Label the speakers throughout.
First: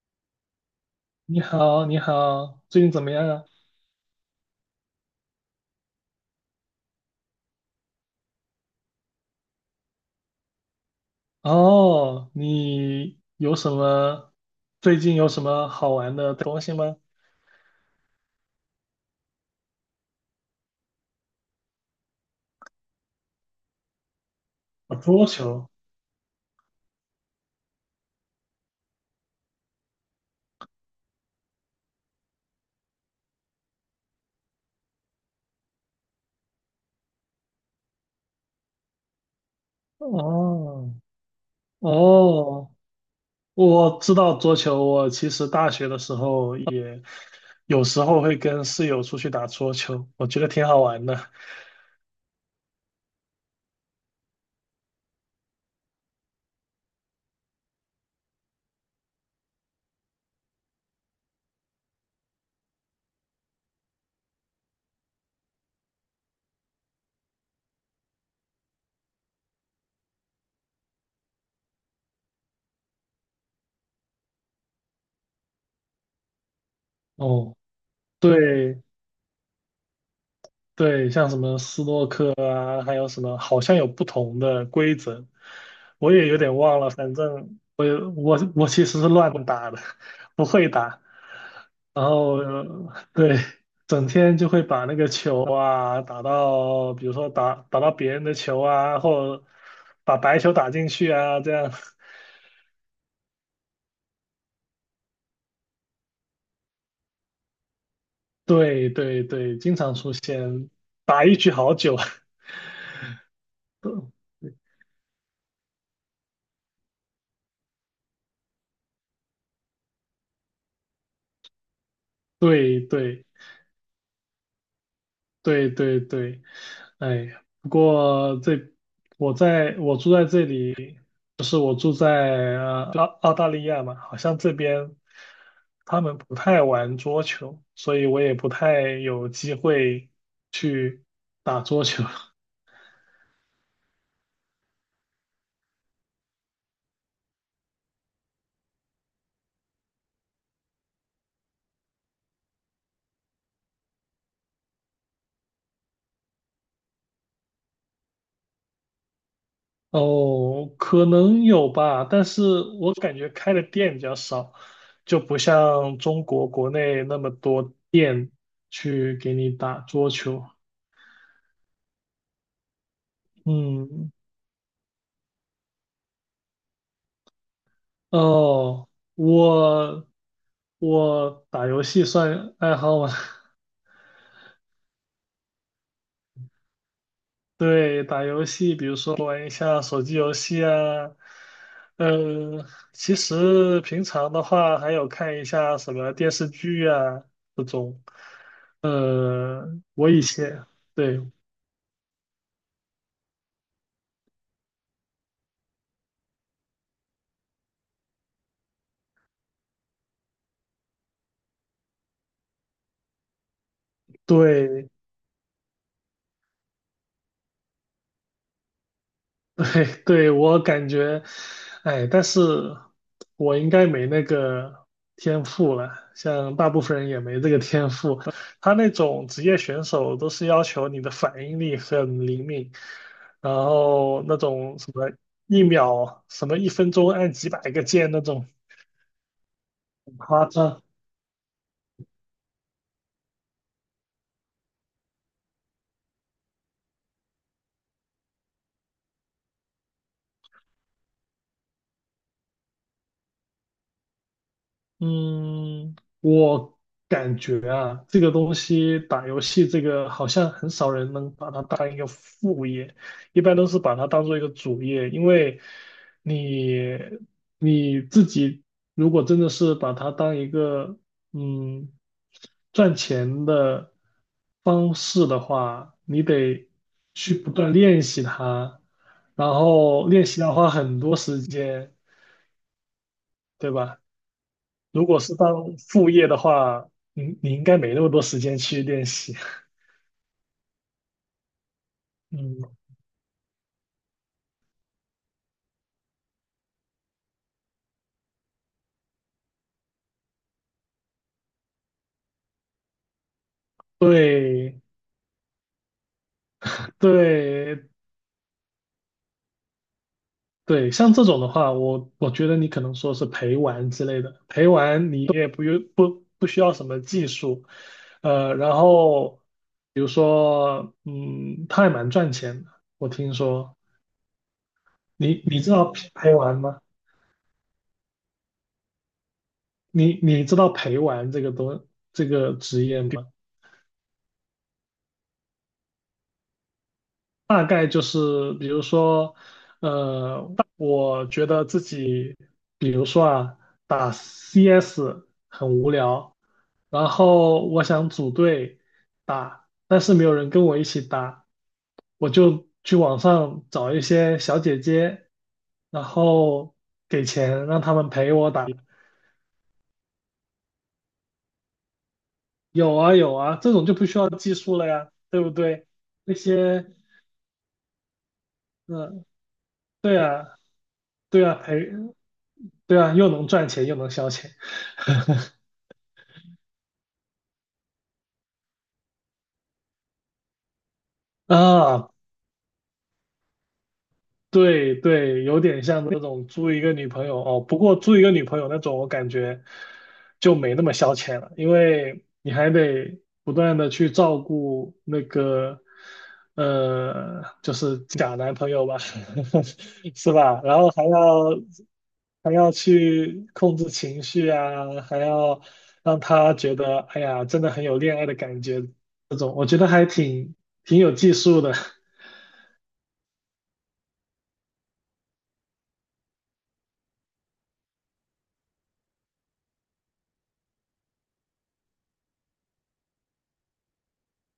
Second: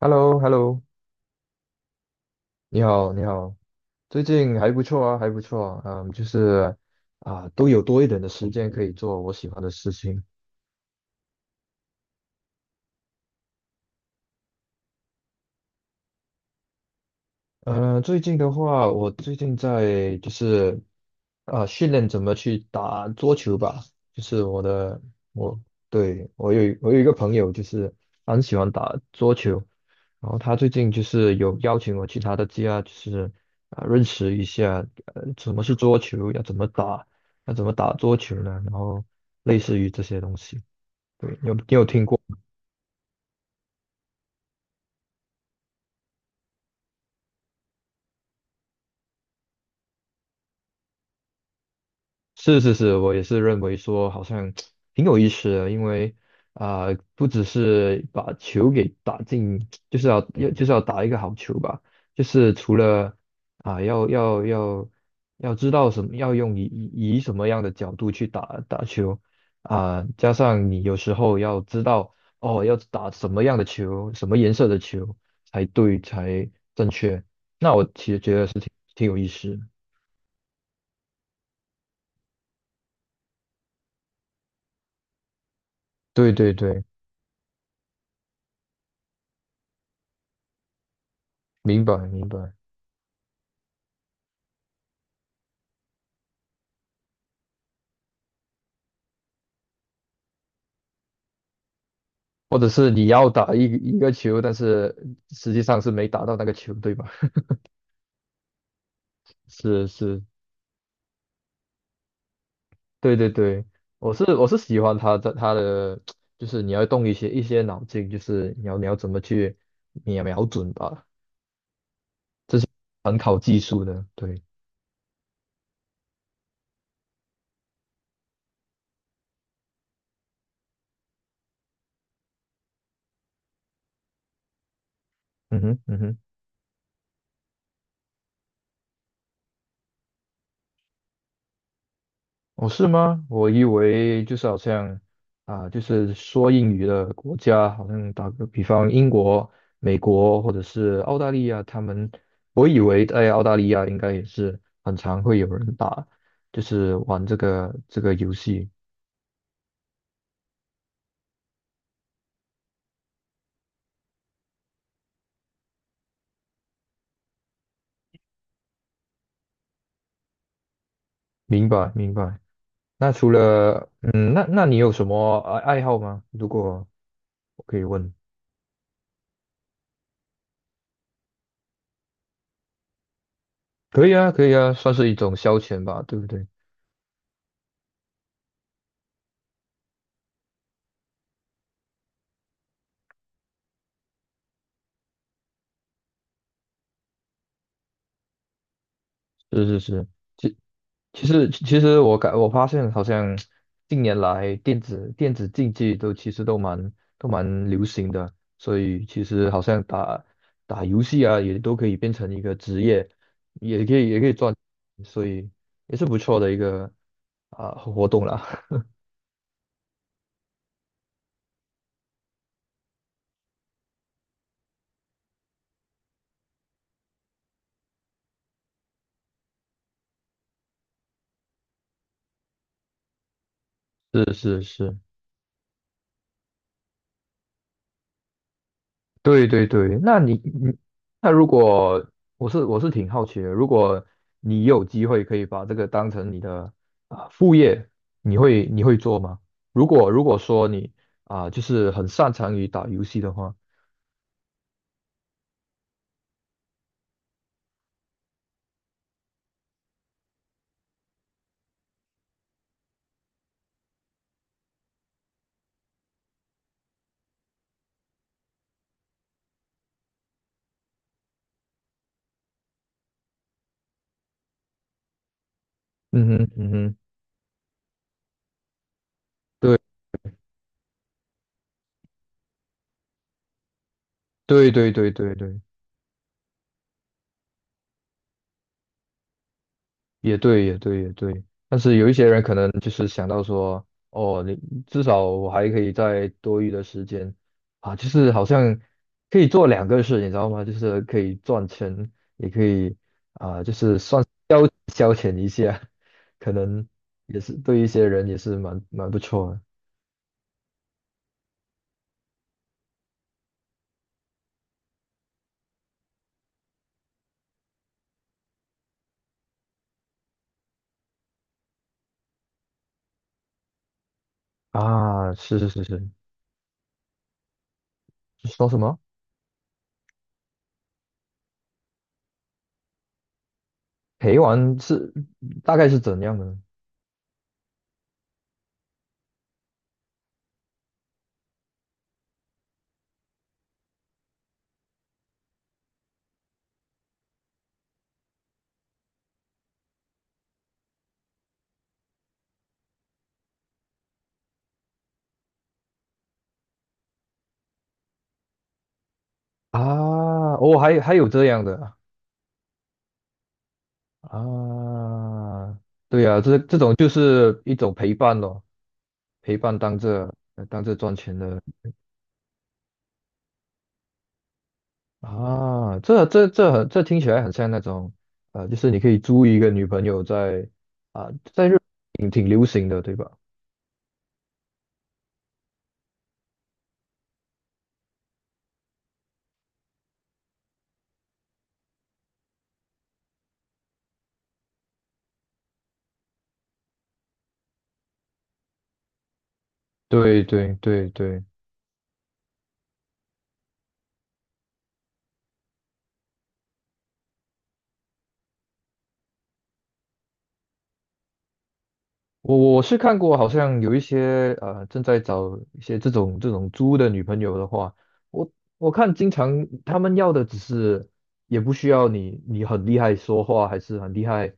Speaker 1: h e l l o h e l l o
Speaker 2: 你好，你好，
Speaker 1: 你
Speaker 2: 最近怎么
Speaker 1: 好，你
Speaker 2: 样啊？
Speaker 1: 好，最近还不错啊，还不错啊，就是啊，都有多一点的时间可以做我喜欢的事情。
Speaker 2: 哦，你有什么，最近有什么好玩的东西吗？
Speaker 1: 最近的话，我最近在就是训练怎么去打桌球吧。就是我
Speaker 2: 啊，
Speaker 1: 的
Speaker 2: 桌
Speaker 1: 我
Speaker 2: 球。
Speaker 1: 对，我有一个朋友，就是他很喜欢打桌球。然后他最近就是有邀请我去他的家，就是认识一下什么是桌球，要怎么打，要怎么打桌球呢？然后类似于这些东西。
Speaker 2: 哦，
Speaker 1: 对，你有听过？
Speaker 2: 哦，我知道桌球。我其实大学的时候也有时候会跟室友出去打桌球，我觉得挺好玩的。
Speaker 1: 是是是，我也是认为说好像挺有意思的。因为不只是把球给打进，就是就是要打一个好球吧。就是除了要要知道什么，要用以什么样的角度去打球。加上你有时候要知道哦，要打什么样的球，什么颜色的球才正确。
Speaker 2: 哦，
Speaker 1: 那我其实觉得是挺
Speaker 2: 对
Speaker 1: 挺有意思的。
Speaker 2: 对，像什么斯诺克啊，还有什么，好像有不同的规则。我也
Speaker 1: 对
Speaker 2: 有
Speaker 1: 对
Speaker 2: 点忘
Speaker 1: 对，
Speaker 2: 了，反正我也我我其实是乱打的，不会打，
Speaker 1: 明白
Speaker 2: 然
Speaker 1: 明
Speaker 2: 后
Speaker 1: 白。
Speaker 2: 对，整天就会把那个球啊打到，比如说打到别人的球啊，或者把白球打进去啊，这样，
Speaker 1: 或者是你要打一个球，但是实际上是没打到那个球，对吧？
Speaker 2: 对对对，经
Speaker 1: 是
Speaker 2: 常出
Speaker 1: 是，
Speaker 2: 现，打一局好久，
Speaker 1: 对对对，我是 我是喜欢他的，就是你要动一些脑筋，就是你要怎么去瞄准吧，
Speaker 2: 对
Speaker 1: 很
Speaker 2: 对。
Speaker 1: 考技术的，对。
Speaker 2: 对对对，哎呀，不过这我在我住在这里，就是我住在澳澳大利亚嘛，好像这边
Speaker 1: 嗯哼嗯
Speaker 2: 他
Speaker 1: 哼。
Speaker 2: 们不太玩桌球，所以我也不太有机会去打桌球。
Speaker 1: 哦，是吗？我以为就是好像就是说英语的国家，好像打个比方，英国、美国或者是澳大利亚，他们，我以为在澳大利亚应该也是很常会有人打，就是玩这个游戏。
Speaker 2: 哦，可能有吧，但是我感觉开的店比较少，就不像中国国内那么多店去给你打桌球。
Speaker 1: 明白，明白。那除了
Speaker 2: 嗯，
Speaker 1: 那你有什么爱好吗？如果我可以问。
Speaker 2: 哦，我我打游戏算爱好吗？
Speaker 1: 可以啊，可以啊，算是一种消遣吧，对不对？
Speaker 2: 对，打游戏，比如说玩一下手机游戏啊，嗯，其实平常的话还有看一下什么电视剧啊这种。呃，
Speaker 1: 是是是。
Speaker 2: 我以前对
Speaker 1: 其实我发现，好像近年来电子竞技其实都蛮流行的。所以其实好像打游戏啊，也都可以变成一个职业，也可以赚。
Speaker 2: 对，
Speaker 1: 所以也是不错的一个活动啦。
Speaker 2: 哎，对，我感觉，哎，但是我应该没那个天赋了，像大部分人也没这个天赋。他那种职业选手都是要求你的反应力很灵敏，然后
Speaker 1: 是
Speaker 2: 那
Speaker 1: 是
Speaker 2: 种什
Speaker 1: 是，
Speaker 2: 么一秒、什么一分钟按几百个键那种
Speaker 1: 对对对。
Speaker 2: 很
Speaker 1: 那你
Speaker 2: 夸
Speaker 1: 你
Speaker 2: 张。
Speaker 1: 那如果我是挺好奇的，如果你有机会可以把这个当成你的副业，你会做吗？如果说你就是很擅长于打游戏的话。
Speaker 2: 嗯，我感觉啊，这个东西打游戏这个好像很少人能把它当一个副业，一般都是把它当做一个主业，因为你你自己如果真的是把它当一个嗯赚钱的方式的话，你
Speaker 1: 嗯哼
Speaker 2: 得
Speaker 1: 嗯哼，
Speaker 2: 去不断练习它，然
Speaker 1: 对
Speaker 2: 后练习要花很多时间，对吧？
Speaker 1: 对对
Speaker 2: 如
Speaker 1: 对
Speaker 2: 果
Speaker 1: 对
Speaker 2: 是
Speaker 1: 对。
Speaker 2: 当副业的话，你应该没那么多时间去练习。
Speaker 1: 也对，也对，也对。但是有一些人可能
Speaker 2: 嗯，
Speaker 1: 就是想到说，哦，你至少我还可以在多余的时间就是好像可以做两个事，你知道吗？就是可以赚钱，也可以
Speaker 2: 对
Speaker 1: 消遣一下。可能也是对一
Speaker 2: 对
Speaker 1: 些人也是蛮不错的
Speaker 2: 对，像这种的话，我觉得你可能说是陪玩之类的，陪玩你也不用不需要什么技术，呃，然后比如说，嗯，它还蛮赚钱的，我听说。
Speaker 1: 啊。
Speaker 2: 你
Speaker 1: 是
Speaker 2: 你
Speaker 1: 是
Speaker 2: 知
Speaker 1: 是
Speaker 2: 道
Speaker 1: 是，
Speaker 2: 陪玩吗？
Speaker 1: 说什么
Speaker 2: 你知道陪玩这个东这个职业吗？
Speaker 1: 陪玩大概是怎样的呢？
Speaker 2: 大概就是，比如说，呃，我觉得自己，比如说啊，打 CS 很无聊，然后我想组队打，但是没有人跟我一起打，我就去网上找一些小姐姐，然后给钱让他们陪我打。
Speaker 1: 啊？哦，还有这样的
Speaker 2: 有啊有啊，这种就不需要技术了呀，对不
Speaker 1: 啊，
Speaker 2: 对？
Speaker 1: 对
Speaker 2: 那
Speaker 1: 呀，这这
Speaker 2: 些，
Speaker 1: 种就是一种陪伴咯，
Speaker 2: 嗯、
Speaker 1: 陪伴
Speaker 2: 对啊，
Speaker 1: 当这赚钱
Speaker 2: 对啊，
Speaker 1: 的
Speaker 2: 陪，对啊，又能赚钱又能消遣。
Speaker 1: 啊。这听起来很像那种，就是你可以租一个女朋友啊，在日本
Speaker 2: 啊，
Speaker 1: 挺流行的，对吧？
Speaker 2: 对对，有点像那种租一个女朋友哦。不过租一个女朋友那种，我感觉就没那么消遣了，因为你还得不断的去照顾那个，就是假男朋友吧，是
Speaker 1: 对
Speaker 2: 吧？
Speaker 1: 对
Speaker 2: 然后还
Speaker 1: 对对。
Speaker 2: 要还要去控制情绪啊，还要让他觉得，哎呀，真的很有恋爱的感觉，这种我觉得还挺有技术的，
Speaker 1: 我是看过，好像有一些正在找一些这种猪的女朋友的话，我我看经常他们要的只是也不需要你很厉害说话，还是很厉害，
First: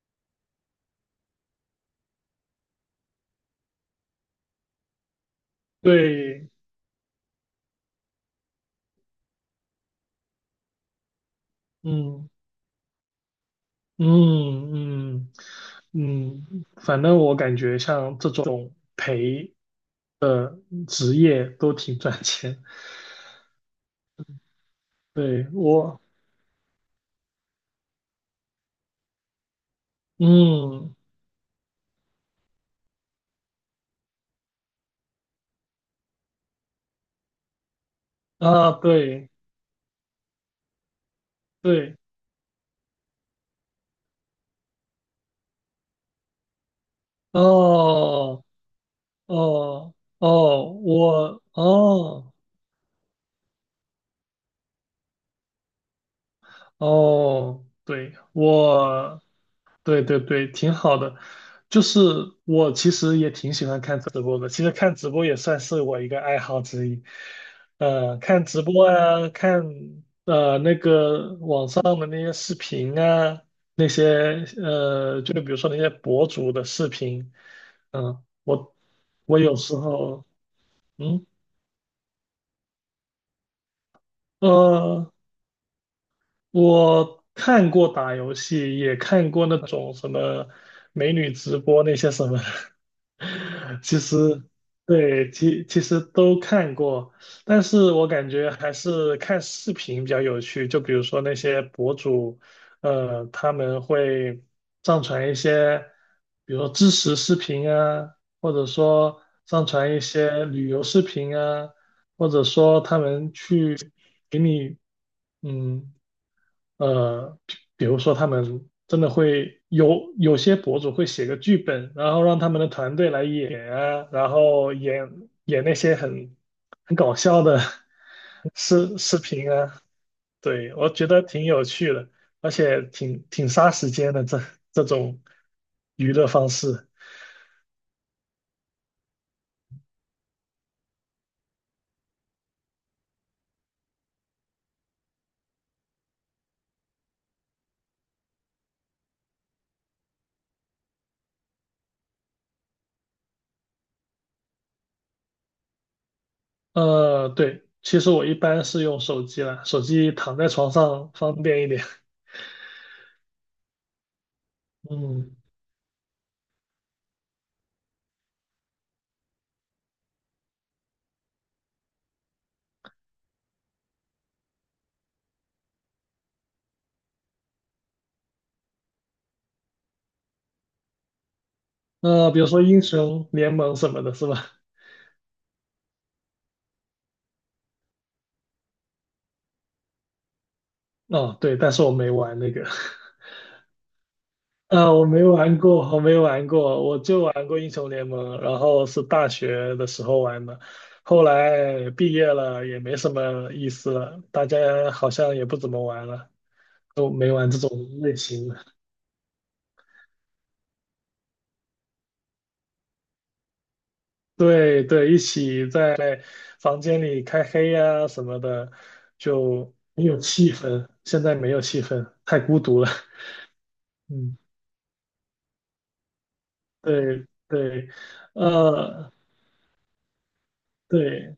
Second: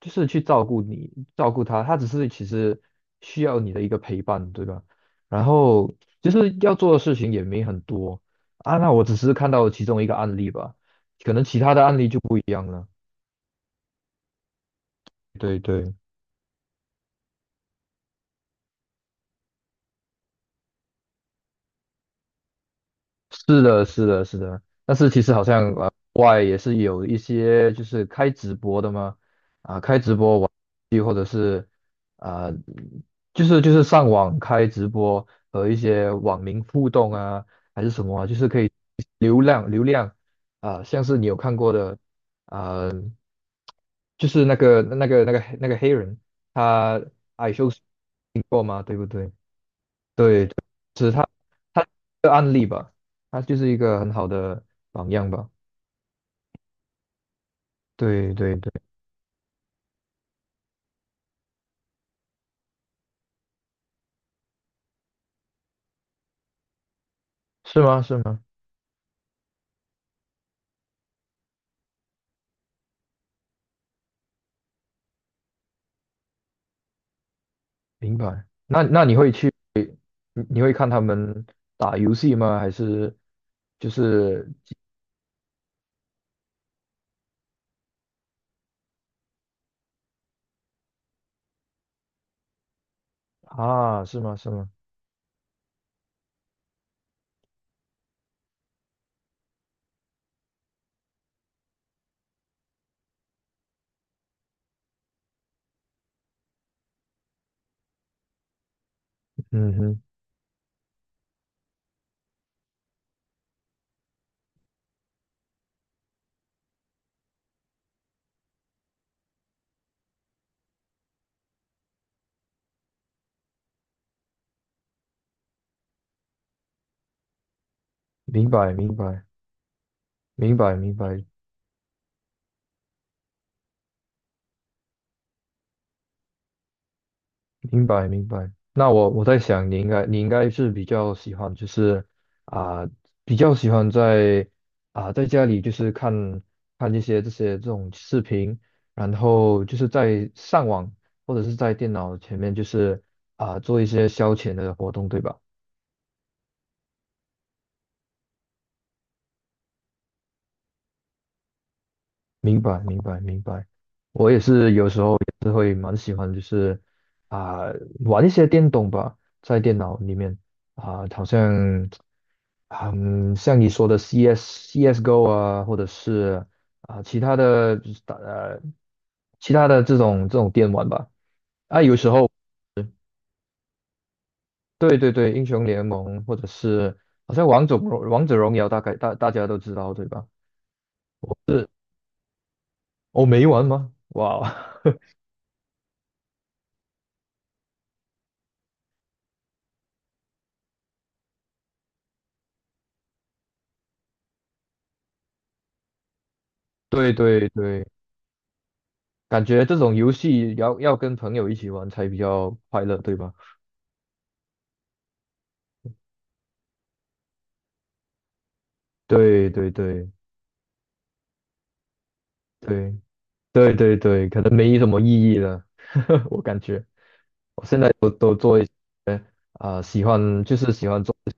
Speaker 1: 就是去照顾你照顾他，他只是其实需要你的一个陪伴，对吧？然 后就
Speaker 2: 对。
Speaker 1: 是要做的事情也没很多那我只是看到其中一个案例吧，可能其他的案例就
Speaker 2: 嗯，
Speaker 1: 不一样了。
Speaker 2: 嗯嗯
Speaker 1: 对对。
Speaker 2: 嗯，反正我感觉像这种陪职业都挺赚钱。
Speaker 1: 是的，是的，是的。但是其实好
Speaker 2: 对
Speaker 1: 像
Speaker 2: 我，
Speaker 1: 国外也是有一些就是开直播的嘛，开直播玩
Speaker 2: 嗯
Speaker 1: 游戏或者是啊、就是上网开直播和一些网民互动啊，还是什么啊，就是可以
Speaker 2: 啊，对
Speaker 1: 流量像是你有看过
Speaker 2: 对，
Speaker 1: 的啊、就是那个黑人。他矮修
Speaker 2: 哦
Speaker 1: 过嘛，对不对？
Speaker 2: 哦
Speaker 1: 对。
Speaker 2: 哦，我
Speaker 1: 他的
Speaker 2: 哦
Speaker 1: 案例吧，他就是一个很好的榜样吧。
Speaker 2: 哦，对
Speaker 1: 对对对，
Speaker 2: 我。对对对，挺好的。就是我其实也挺喜欢看直播的，其实看直播也算是我一个爱好之一。
Speaker 1: 是吗？是
Speaker 2: 呃，
Speaker 1: 吗？
Speaker 2: 看直播啊，看那个网上的那些视频啊，那些就比如说那些博主的视频，嗯、
Speaker 1: 明白。
Speaker 2: 我
Speaker 1: 那你会
Speaker 2: 我
Speaker 1: 去，
Speaker 2: 有时候，
Speaker 1: 你会看他
Speaker 2: 嗯
Speaker 1: 们打游戏吗？还是就是
Speaker 2: 呃，我看过打游戏，也看过那种什么美女直播那些什么的 其
Speaker 1: 啊？是吗？
Speaker 2: 实
Speaker 1: 是吗？
Speaker 2: 对，其实都看过，但是我感觉还是看视频比较有趣。就比如说那些博主，呃，他们会上传一些，比如说知识视频啊，或者说上
Speaker 1: 嗯
Speaker 2: 传一
Speaker 1: 哼，
Speaker 2: 些旅游视频啊，或者说他们去给你。嗯，呃，比如说他们真的会有些博主会写个剧本，然后让他们的团队来演啊，然后演演那些很很搞笑的
Speaker 1: 明 白明
Speaker 2: 视
Speaker 1: 白
Speaker 2: 频啊，
Speaker 1: 明白
Speaker 2: 对，我
Speaker 1: 明
Speaker 2: 觉得
Speaker 1: 白。
Speaker 2: 挺有趣的，而且挺杀时间的这这种娱乐方式。
Speaker 1: 明白明白。那我我在想，你应该是比较喜欢，就是啊、比较喜欢在在家里就是看看一些这些这种视频，然后就是在上网或者是在电脑前面，就是做一些消遣的活动，对吧？
Speaker 2: 呃，对，其实我一般是用手机啦，手机躺在床上方便一点。
Speaker 1: 明白明白明白。我也是有时候
Speaker 2: 嗯，
Speaker 1: 啊、玩一些电动吧，在电脑里面好像像你说的 CS、CS:GO 啊，或者是其他的就是其他的这种电玩吧。啊，有时候
Speaker 2: 那比如说英雄联盟什么的，是吧？
Speaker 1: 对对对，英雄联盟或者是好像王者荣耀，大概大家都知道对吧？
Speaker 2: 哦，对，但是我没玩那个，
Speaker 1: 哦，没玩吗？哇，
Speaker 2: 啊，我 没玩过，我没玩过，我就玩过英雄联盟，然后是大学的时候玩的，后来毕业了也没什么意思了，大家好像也不怎么玩了，都
Speaker 1: 对
Speaker 2: 没
Speaker 1: 对
Speaker 2: 玩这种
Speaker 1: 对，
Speaker 2: 类型的。
Speaker 1: 感觉这种游戏要跟朋友一起玩才比较快乐，对吧？
Speaker 2: 对对，一起在房间里开黑呀、什么的，
Speaker 1: 对对
Speaker 2: 就没
Speaker 1: 对。
Speaker 2: 有气氛，现在没有气氛，太孤独了。
Speaker 1: 对 对对对，
Speaker 2: 嗯，
Speaker 1: 可能没什么意义了，我感觉
Speaker 2: 对
Speaker 1: 我现在
Speaker 2: 对，
Speaker 1: 都做一
Speaker 2: 呃。
Speaker 1: 些喜欢就是喜欢做
Speaker 2: 对，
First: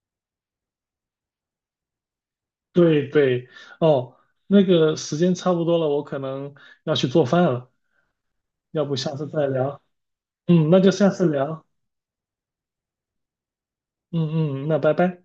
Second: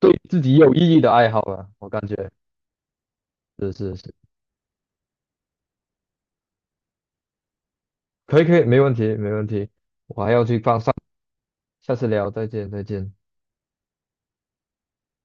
Speaker 1: 对自己有意义的爱好了，我感觉
Speaker 2: 对对，
Speaker 1: 是是是，
Speaker 2: 哦，那个时间差不多了，我可能要去做饭了，
Speaker 1: 可以可以，没
Speaker 2: 要
Speaker 1: 问
Speaker 2: 不
Speaker 1: 题
Speaker 2: 下次
Speaker 1: 没问
Speaker 2: 再
Speaker 1: 题，
Speaker 2: 聊。
Speaker 1: 我还要去
Speaker 2: 嗯，
Speaker 1: 放
Speaker 2: 那就
Speaker 1: 上，
Speaker 2: 下次聊。
Speaker 1: 下次聊，再见再见。
Speaker 2: 嗯嗯，那拜拜。